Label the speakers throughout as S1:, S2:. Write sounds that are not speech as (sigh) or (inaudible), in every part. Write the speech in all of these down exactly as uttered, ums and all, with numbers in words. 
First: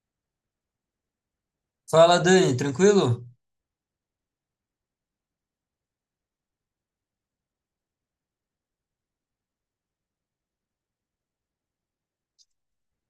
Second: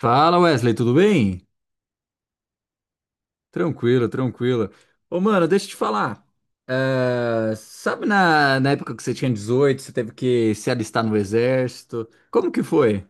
S1: Fala Wesley, tudo bem?
S2: Fala, Dani, tranquilo?
S1: Tranquilo, tranquilo. Ô mano, deixa eu te falar. É, sabe na, na época que você tinha dezoito, você teve que se alistar no exército? Como que foi?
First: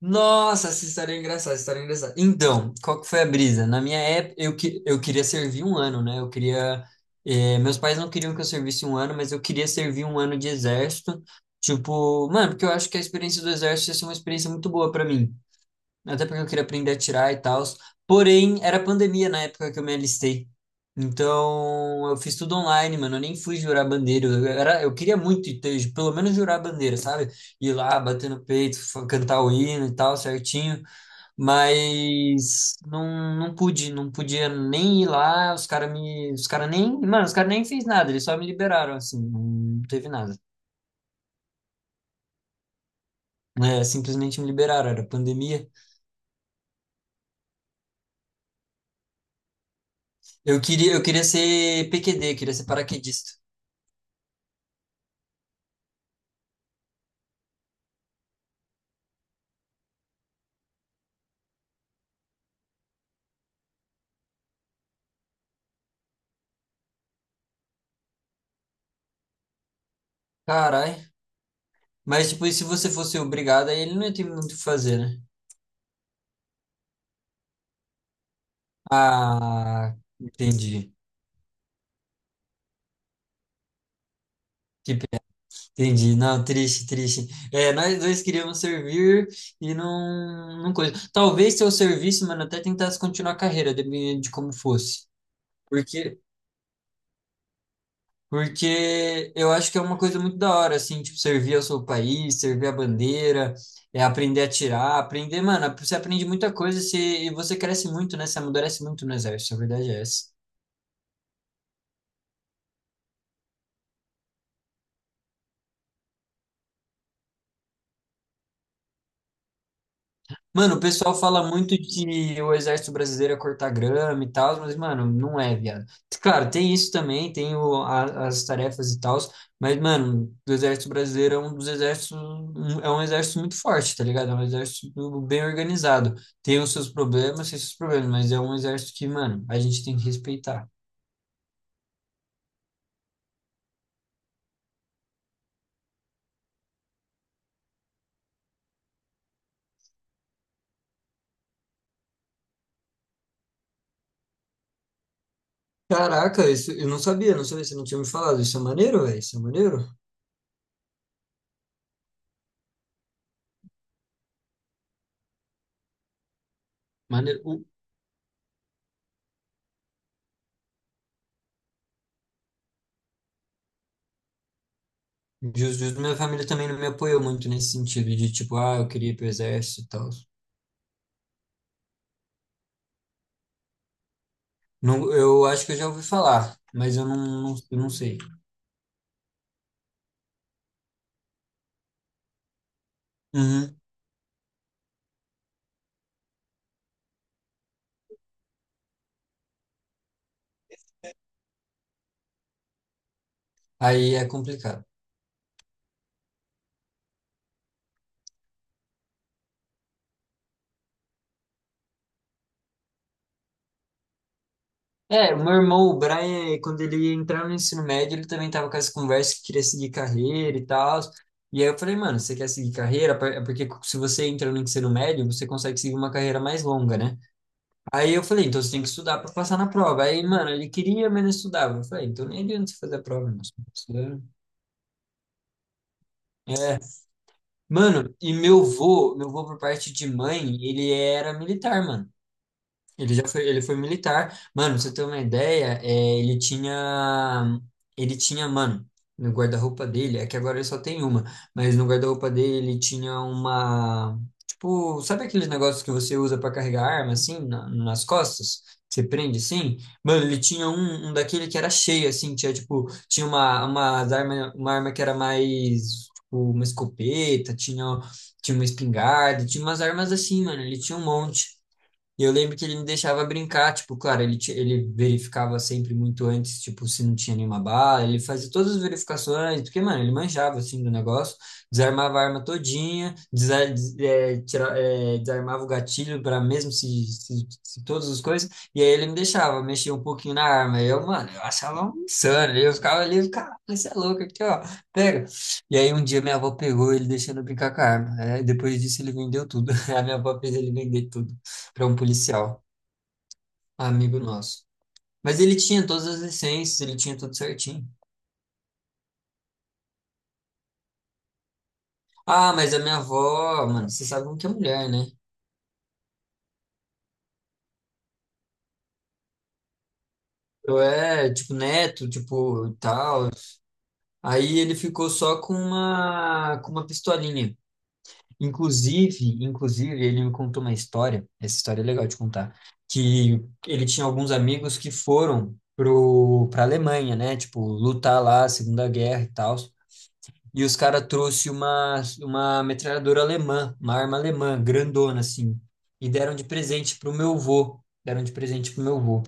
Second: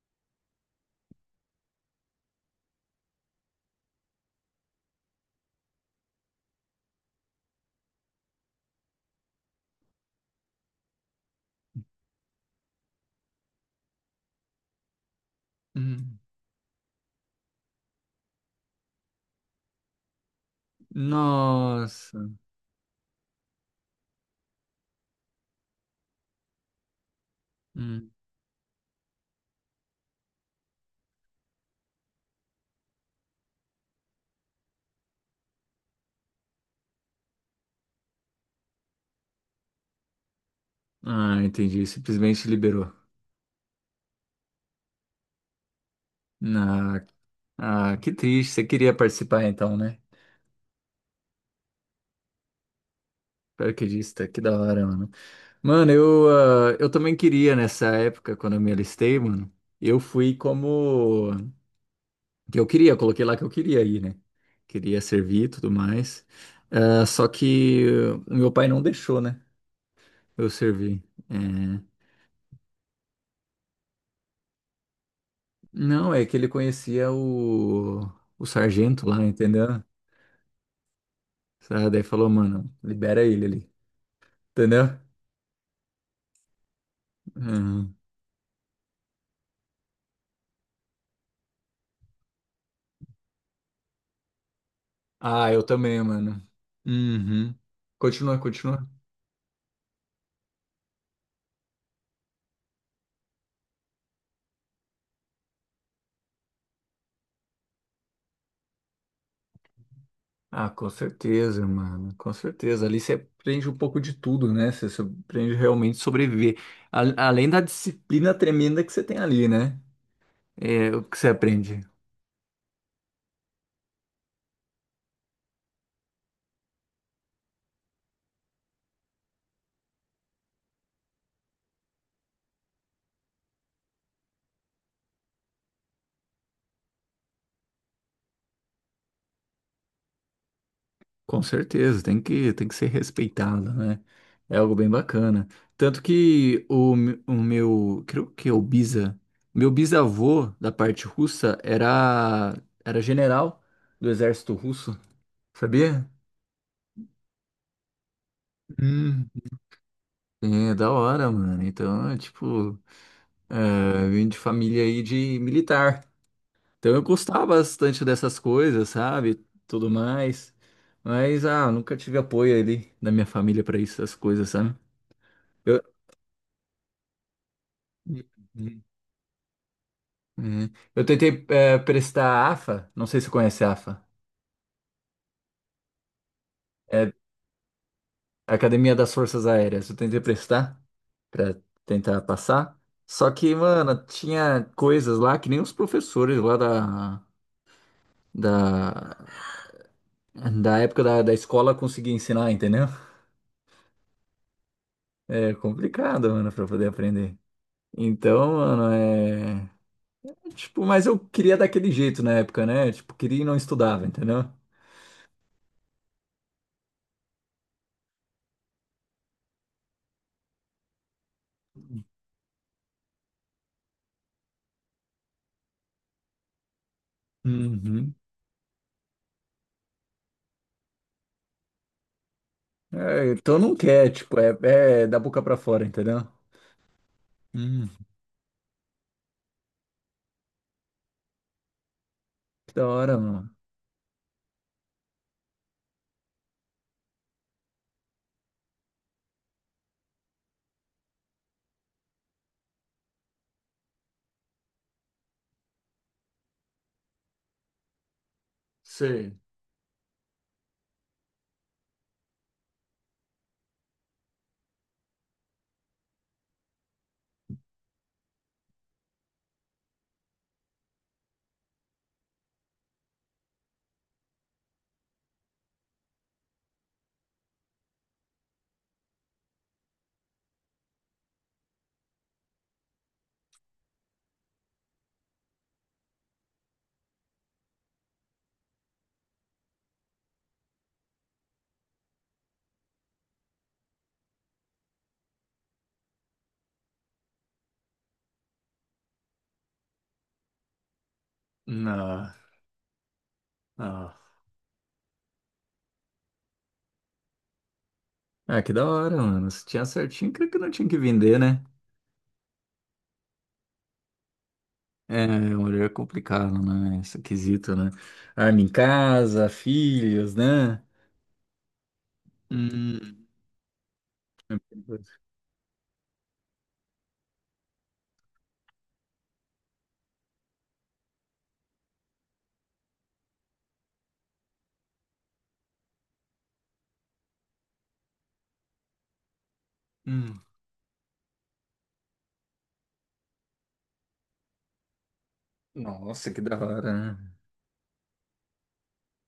S2: Nossa, essa história é engraçada, essa história é engraçada. Então, qual que foi a brisa? Na minha época, eu, que, eu queria servir um ano, né? Eu queria. Eh, meus pais não queriam que eu servisse um ano, mas eu queria servir um ano de exército. Tipo, mano, porque eu acho que a experiência do exército ia ser uma experiência muito boa pra mim.
S1: Hum.
S2: Até porque eu queria aprender a tirar e tal. Porém, era pandemia na época que eu me alistei. Então, eu
S1: Nossa.
S2: fiz tudo online, mano. Eu nem fui jurar bandeira. Eu, era, eu queria muito ter, pelo menos jurar bandeira, sabe? Ir lá,
S1: Hum.
S2: bater no peito, fa- cantar o hino e tal, certinho. Mas não, não pude, não podia nem ir lá. Os caras me. Os caras nem. Mano, os caras nem fez nada, eles só me liberaram, assim. Não teve nada.
S1: Ah, entendi. Simplesmente liberou.
S2: É, simplesmente me liberaram, era pandemia.
S1: Ah, ah, que triste. Você queria participar então, né?
S2: Eu queria, eu queria ser P Q D, queria ser paraquedista.
S1: Paraquedista, que da hora, mano. Mano, eu, ah, eu também queria nessa época, quando eu me alistei, mano. Eu fui como. Que eu queria, eu coloquei lá que eu queria ir, né? Queria servir e tudo mais. Ah, só que eh, o meu pai não deixou, né? Eu servir.
S2: Carai.
S1: É.
S2: Mas, tipo, e se você fosse obrigado, aí ele não ia ter muito o que fazer, né?
S1: Não, é que ele conhecia o, o sargento lá, entendeu?
S2: Ah, entendi.
S1: Sabe? Daí falou, mano, libera ele ali,
S2: Que
S1: entendeu?
S2: pena. Entendi. Não, triste, triste. É,
S1: Uhum.
S2: nós dois queríamos servir e não, não coisa. Talvez se eu servisse, mano, até tentasse continuar a carreira, dependendo de como fosse.
S1: Ah, eu também,
S2: Porque,
S1: mano. Uhum. Continua, continua.
S2: porque eu acho que é uma coisa muito da hora, assim, tipo, servir ao seu país, servir a bandeira, é aprender a tirar, aprender, mano, você aprende muita coisa se, e você cresce muito, né? Você amadurece muito no exército, a verdade é essa.
S1: Ah, com certeza, mano, com certeza. Ali você aprende um pouco de tudo, né? Você so- aprende realmente a sobreviver. A- além da disciplina tremenda que você tem ali, né?
S2: Mano, o
S1: É o
S2: pessoal
S1: que você
S2: fala muito
S1: aprende.
S2: que o exército brasileiro é cortar grama e tal, mas, mano, não é, viado. Claro, tem isso também, tem o- a- as tarefas e tal, mas, mano, o exército brasileiro é um dos exércitos, um- é um exército muito forte, tá ligado? É um exército bem organizado. Tem os seus problemas, tem os seus problemas, mas é um exército que, mano, a gente tem que respeitar.
S1: Com certeza, tem que, tem que ser respeitado, né? É algo bem bacana. Tanto que o, me- o meu, creio que é o Biza, meu bisavô da parte russa era, era general do exército russo, sabia?
S2: Caraca, isso eu não sabia, não sabia, você não tinha me falado. Isso é maneiro, velho,
S1: Hum.
S2: isso é maneiro.
S1: É, da hora, mano. Então, é tipo. Ah, eu vim de família aí de militar. Então eu gostava
S2: Maneiro.
S1: bastante dessas coisas, sabe? Tudo mais. Mas, ah, nunca tive apoio ali da minha família para essas coisas, sabe? Eu,
S2: Justo, justo. Minha família também não me apoiou muito nesse sentido de tipo, ah,
S1: Uhum.
S2: eu queria ir pro exército e tal.
S1: Uhum. Eu tentei eh, prestar a AFA, não sei se você conhece a AFA,
S2: Não, eu acho que eu já ouvi falar, mas eu
S1: é
S2: não, não, eu não sei.
S1: Academia das Forças Aéreas. Eu tentei prestar para tentar passar, só que,
S2: Uhum.
S1: mano, tinha coisas lá que nem os professores lá da, da, da época da, da escola conseguiam ensinar, entendeu?
S2: Aí é complicado.
S1: É complicado, mano, pra poder aprender. Então, mano, é. Tipo, mas eu queria daquele jeito na época, né? Tipo, queria e não estudava, entendeu?
S2: É, o meu irmão, o Brian, quando ele entrava no ensino médio, ele também tava com essa conversa que queria seguir carreira e tal. E aí eu falei, mano, você quer seguir carreira? Por- É porque se você entra no ensino médio, você consegue seguir uma carreira mais longa, né? Aí
S1: Uhum.
S2: eu falei, então você tem que estudar pra passar na prova. Aí, mano, ele queria, mas não estudava. Eu falei, então nem adianta você fazer a prova,
S1: É,
S2: moço.
S1: então
S2: Não
S1: não quer,
S2: precisa-
S1: tipo, é, é da boca pra fora, entendeu?
S2: É.
S1: Hum,
S2: Mano, e meu vô, meu vô por parte de mãe, ele era militar, mano.
S1: que da
S2: Ele
S1: hora,
S2: já foi,
S1: mano.
S2: ele foi militar. Mano, pra você ter uma ideia, é, ele tinha, ele tinha, mano, no guarda-roupa dele, é que agora ele só tem uma, mas no guarda-roupa dele ele tinha uma, tipo, sabe aqueles negócios que você usa pra carregar arma, assim, na- nas costas? Que Você
S1: Sei.
S2: prende, assim? Mano, ele tinha um, um daquele que era cheio, assim, tinha, tipo, tinha uma, uma arma, uma arma que era mais, tipo, uma escopeta, tinha, tinha uma espingarda, tinha umas armas assim, mano, ele tinha um monte. E eu lembro que ele me deixava brincar, tipo, claro, ele, ti- ele verificava sempre muito antes, tipo, se não tinha nenhuma bala, ele fazia todas as verificações, porque, mano, ele manjava, assim, do negócio, desarmava a arma todinha, desa- des- é, tira- é, desarmava o gatilho para mesmo se, se, se todas as coisas, e aí ele me deixava mexer um pouquinho na arma, e eu, mano, eu achava um insano, eu ficava ali, cara, você é louco aqui, ó, pega. E aí um dia minha avó pegou ele deixando eu brincar com a arma, né? Depois disso ele vendeu tudo, (laughs) a minha avó fez ele vender tudo para um
S1: Não,
S2: policial,
S1: não.
S2: amigo nosso. Mas ele tinha todas as licenças, ele tinha tudo certinho.
S1: Ah, que da hora, mano. Se tinha certinho, creio que não tinha que vender, né?
S2: Ah, mas a minha avó, mano, vocês sabem que é mulher, né?
S1: É, mulher é complicado, né? Esse quesito, né? Arma em casa, filhos,
S2: Eu
S1: né?
S2: é, tipo, neto, tipo,
S1: Hum,
S2: tal. Aí ele ficou só com uma, com uma pistolinha. Inclusive, inclusive, ele me contou uma história, essa história é legal de contar, que ele tinha alguns amigos que foram pro, pra Alemanha, né? Tipo, lutar lá, Segunda Guerra e tal.
S1: hum.
S2: E os caras trouxe uma, uma metralhadora alemã, uma arma alemã, grandona, assim. E
S1: Nossa,
S2: deram
S1: que
S2: de
S1: da
S2: presente pro
S1: hora.
S2: meu vô. Deram de presente pro meu vô.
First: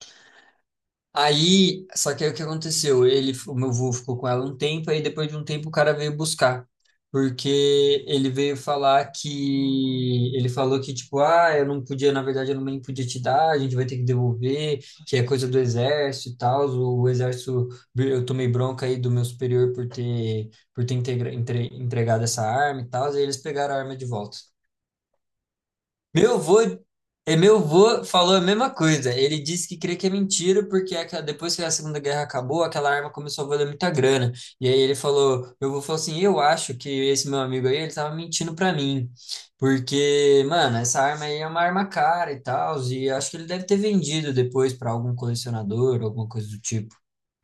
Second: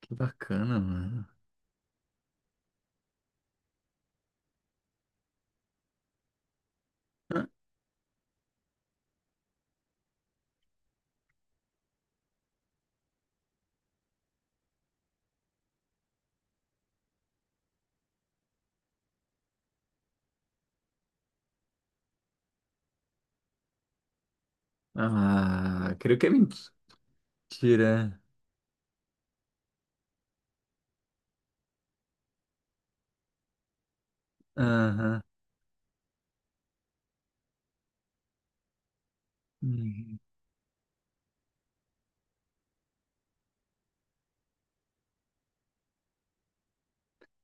S1: Que bacana, mano.
S2: Aí, só que aí o que aconteceu? Ele, o meu avô ficou com ela um tempo, aí depois de um tempo o cara veio buscar. Porque ele veio falar que. Ele falou que, tipo, ah, eu não podia, na verdade, eu não podia te dar, a gente vai ter que devolver, que é coisa do exército e tal. O, o exército, eu tomei bronca aí do meu superior por ter, por ter integra- entre- entregado essa arma e tal, e eles pegaram a arma de volta.
S1: Ah, creio que é
S2: Meu avô, é, meu avô
S1: mentira.
S2: falou a mesma coisa. Ele disse que crê que é mentira, porque é aquela- depois que a Segunda Guerra acabou, aquela arma começou a valer muita grana. E aí ele
S1: Aham.
S2: falou, meu avô falou assim, eu acho que esse meu amigo aí, ele tava mentindo pra mim.
S1: Hum.
S2: Porque, mano, essa arma aí é uma arma cara e tal, e acho que ele deve ter vendido depois pra algum colecionador, alguma coisa do tipo.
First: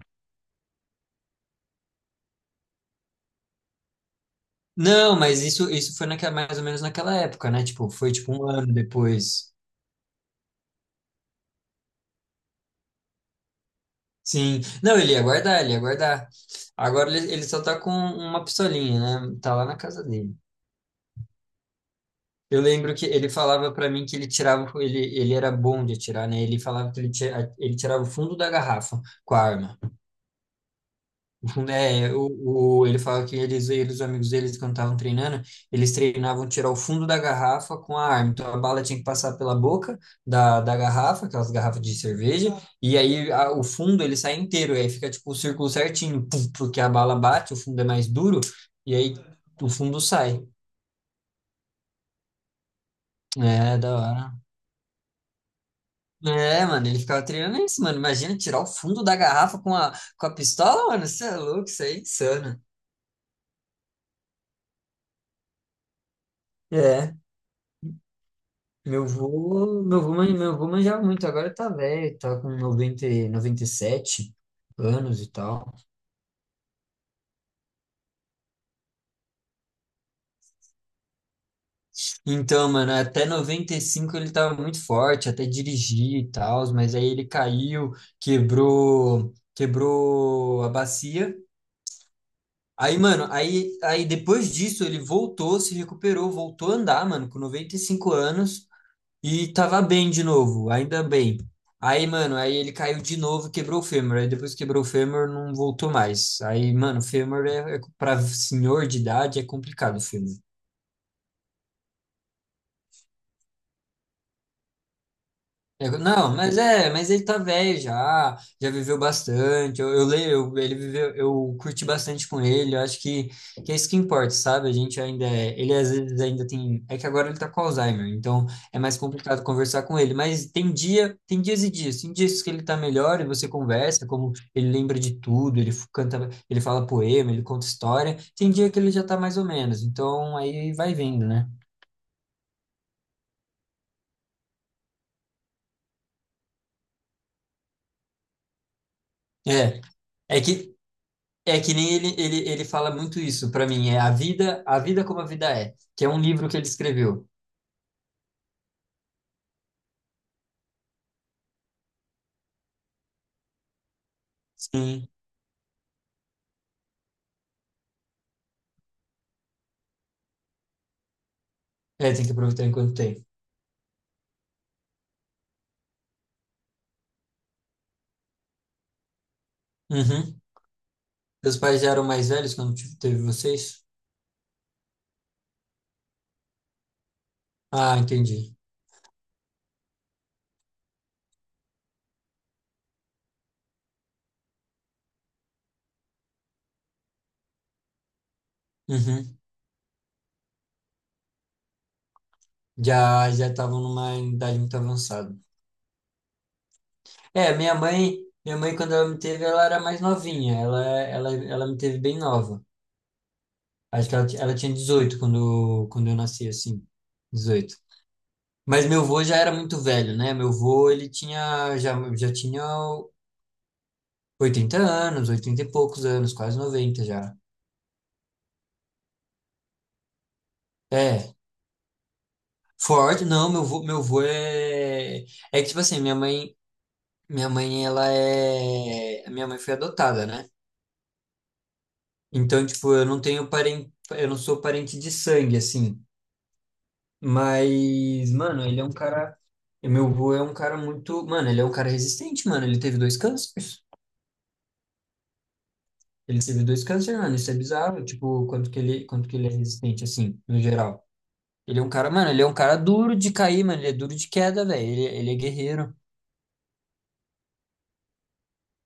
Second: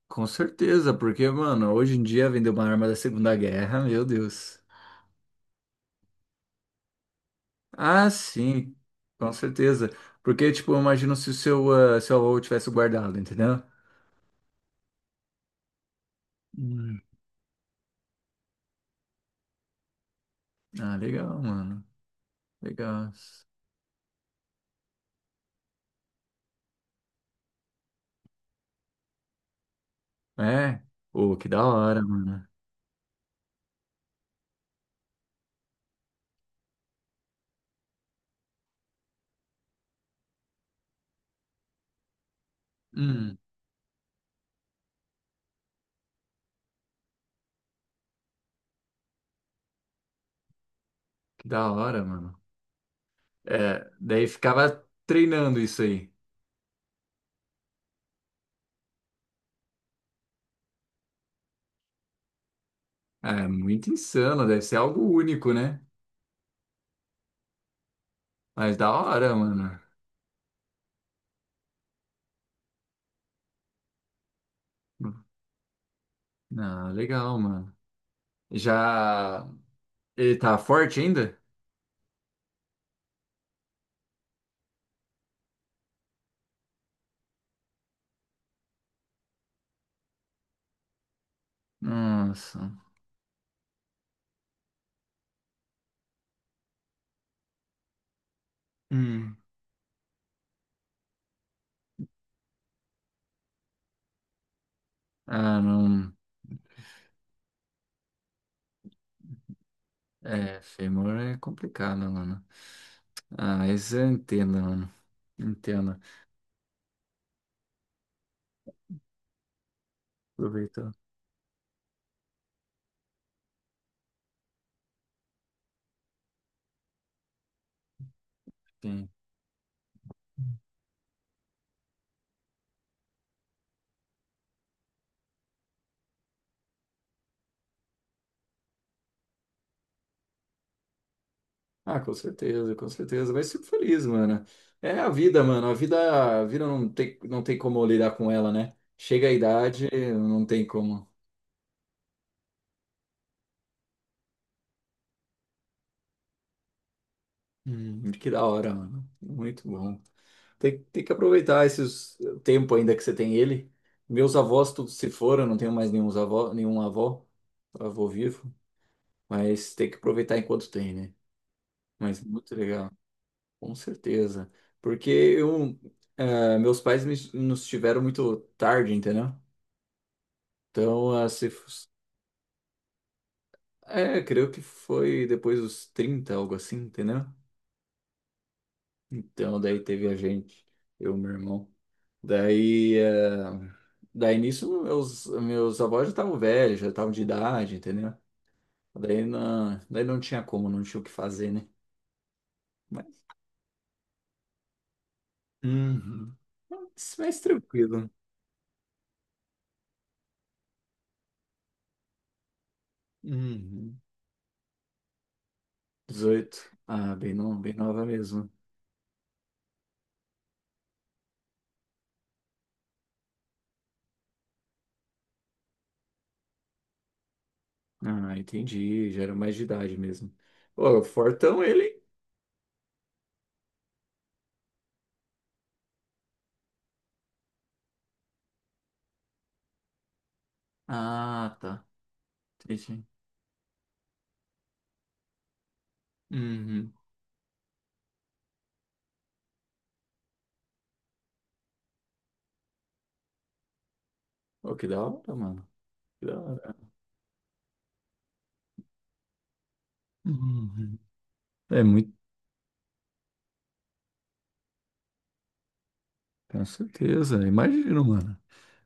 S1: Com certeza, porque, mano, hoje em dia vender uma arma da Segunda Guerra, meu Deus.
S2: Não, mas isso, isso foi naquela, mais ou menos naquela época, né? Tipo,
S1: Ah,
S2: foi tipo um ano
S1: sim, com
S2: depois.
S1: certeza. Porque, tipo, eu imagino se o seu, ah, seu avô tivesse guardado, entendeu?
S2: Sim. Não, ele ia guardar, ele ia guardar.
S1: Hum.
S2: Agora ele, ele só tá com uma pistolinha, né? Tá lá na casa dele.
S1: Ah, legal, mano.
S2: Eu lembro que
S1: Legal.
S2: ele falava pra mim que ele tirava, ele, ele era bom de atirar, né? Ele falava que ele, tira, ele tirava o fundo da garrafa com a arma.
S1: É? Ô, que da hora,
S2: É,
S1: mano.
S2: o, o- ele fala que eles, eles, os amigos deles, quando estavam treinando, eles treinavam tirar o fundo da garrafa com a arma. Então a bala tinha que passar pela boca da, da garrafa, aquelas garrafas de cerveja, e aí
S1: Hum,
S2: a- o fundo ele sai inteiro, e aí fica tipo o círculo certinho, pum, porque a bala bate, o fundo é mais duro, e aí o fundo sai.
S1: que da hora, mano.
S2: É,
S1: É,
S2: da
S1: daí
S2: hora.
S1: ficava treinando isso aí.
S2: É, mano, ele ficava treinando isso, mano. Imagina tirar o fundo da garrafa com a, com a pistola, mano. Isso é louco, isso aí é insano.
S1: É muito insano, deve ser algo único, né?
S2: É.
S1: Mas da
S2: Meu
S1: hora, mano.
S2: vô, meu vô, man- meu vô manjava muito, agora tá velho, tá com noventa e noventa e sete anos e tal.
S1: Ah, legal, mano. Já. Ele tá forte ainda?
S2: Então, mano, até noventa e cinco ele tava muito forte, até dirigir e tal, mas aí ele caiu, quebrou, quebrou a bacia.
S1: Nossa.
S2: Aí, mano, aí, aí depois disso ele voltou, se recuperou, voltou a andar, mano, com noventa e cinco anos.
S1: Hum.
S2: E tava bem de novo, ainda bem. Aí, mano, aí ele caiu de novo, e quebrou o fêmur. Aí depois que quebrou o fêmur, não
S1: Ah,
S2: voltou
S1: não.
S2: mais. Aí, mano, fêmur é, é para senhor de idade é complicado o fêmur.
S1: É, fêmur é complicado, mano. Ah, isso eu entendo, mano.
S2: É,
S1: Entendo.
S2: não, mas é, mas ele tá velho já, já viveu bastante. Eu, eu leio, eu- ele
S1: Aproveita.
S2: viveu, eu curti bastante com ele. Eu acho que, que é isso que importa, sabe? A gente ainda é, ele às vezes ainda tem, é que agora ele tá com Alzheimer, então é mais
S1: Sim.
S2: complicado conversar com ele. Mas tem dia, tem dias e dias, tem dias que ele tá melhor e você conversa, como ele lembra de tudo, ele f- canta, ele fala poema, ele conta história. Tem dia que ele já tá mais ou menos, então aí vai vendo, né?
S1: Ah, com certeza, com certeza. Vai ser feliz, mano. É a vida, mano. A vida, a vida não tem, não tem como lidar com ela, né? Chega a
S2: É.
S1: idade,
S2: É
S1: não tem
S2: que
S1: como.
S2: É que nem ele, ele, ele fala muito isso pra mim, é a vida, a vida como a vida é, que é um livro que ele escreveu.
S1: Hum, que da hora, mano. Muito bom. Tem, tem que aproveitar esses eh, tempo ainda que você tem ele. Meus avós todos
S2: Sim.
S1: se foram, eu não tenho mais nenhum avó, nenhum avó, avô vivo, mas tem que aproveitar enquanto tem, né?
S2: É,
S1: Mas
S2: tem que
S1: muito
S2: aproveitar
S1: legal,
S2: enquanto tem.
S1: com certeza. Porque eu, eh, meus pais me, nos tiveram muito tarde, entendeu?
S2: Uhum.
S1: Então, ah, se,
S2: Seus pais
S1: f-
S2: já eram mais velhos quando te- teve vocês?
S1: é, creio que foi depois dos trinta algo assim, entendeu?
S2: Ah, entendi.
S1: Então, daí teve a gente, eu, meu irmão. Daí, eh, daí nisso, meus, meus avós já estavam velhos, já estavam de idade, entendeu? Daí,
S2: Uhum.
S1: na, daí não tinha como, não tinha o que fazer, né? Mas,
S2: Já já estavam numa idade muito avançada.
S1: Uhum. Mas
S2: É, minha
S1: tranquilo.
S2: mãe, minha mãe quando ela me teve, ela era mais novinha, ela ela ela me teve bem nova.
S1: Uhum.
S2: Acho que ela, ti- ela tinha dezoito quando quando eu nasci
S1: dezoito.
S2: assim.
S1: Ah, bem, no, bem
S2: Dezoito.
S1: nova mesmo.
S2: Mas meu avô já era muito velho, né? Meu avô, ele tinha, já, já tinha oitenta anos, oitenta e poucos anos, quase noventa já.
S1: Ah, entendi. Já era mais de idade mesmo. Ô, o
S2: É,
S1: Fortão, ele. Hein?
S2: forte, não, meu avô, meu avô é... É que, tipo assim, minha mãe, minha mãe, ela é... A minha mãe foi adotada, né?
S1: Ah, tá.
S2: Então, tipo, eu
S1: Entendi.
S2: não tenho parente, eu não sou parente de sangue, assim.
S1: Uhum.
S2: Mas, mano, ele é um cara... Meu avô é um cara muito... Mano, ele é um cara resistente, mano. Ele teve dois cânceres.
S1: Ô, que da hora, mano. Que
S2: Ele
S1: da
S2: teve
S1: hora.
S2: dois câncer, mano, isso é bizarro, tipo, quanto que ele, quanto que ele é resistente, assim, no
S1: Uhum.
S2: geral. Ele
S1: É
S2: é um cara,
S1: muito
S2: mano, ele é um cara duro de cair, mano, ele é duro de queda, velho, ele, ele é guerreiro.
S1: Com certeza, imagino, mano.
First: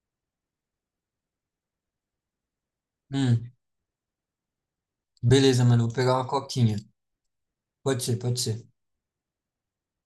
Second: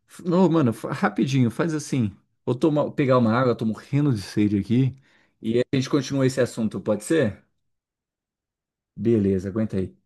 S1: F- Não, mano, fa- rapidinho, faz assim. Vou tomar, pegar uma
S2: Hum,
S1: água, tô morrendo de sede aqui. E
S2: beleza,
S1: a
S2: mano,
S1: gente
S2: vou pegar
S1: continua
S2: uma
S1: esse
S2: coquinha.
S1: assunto, pode ser?
S2: Pode ser, pode ser.
S1: Beleza, aguenta aí.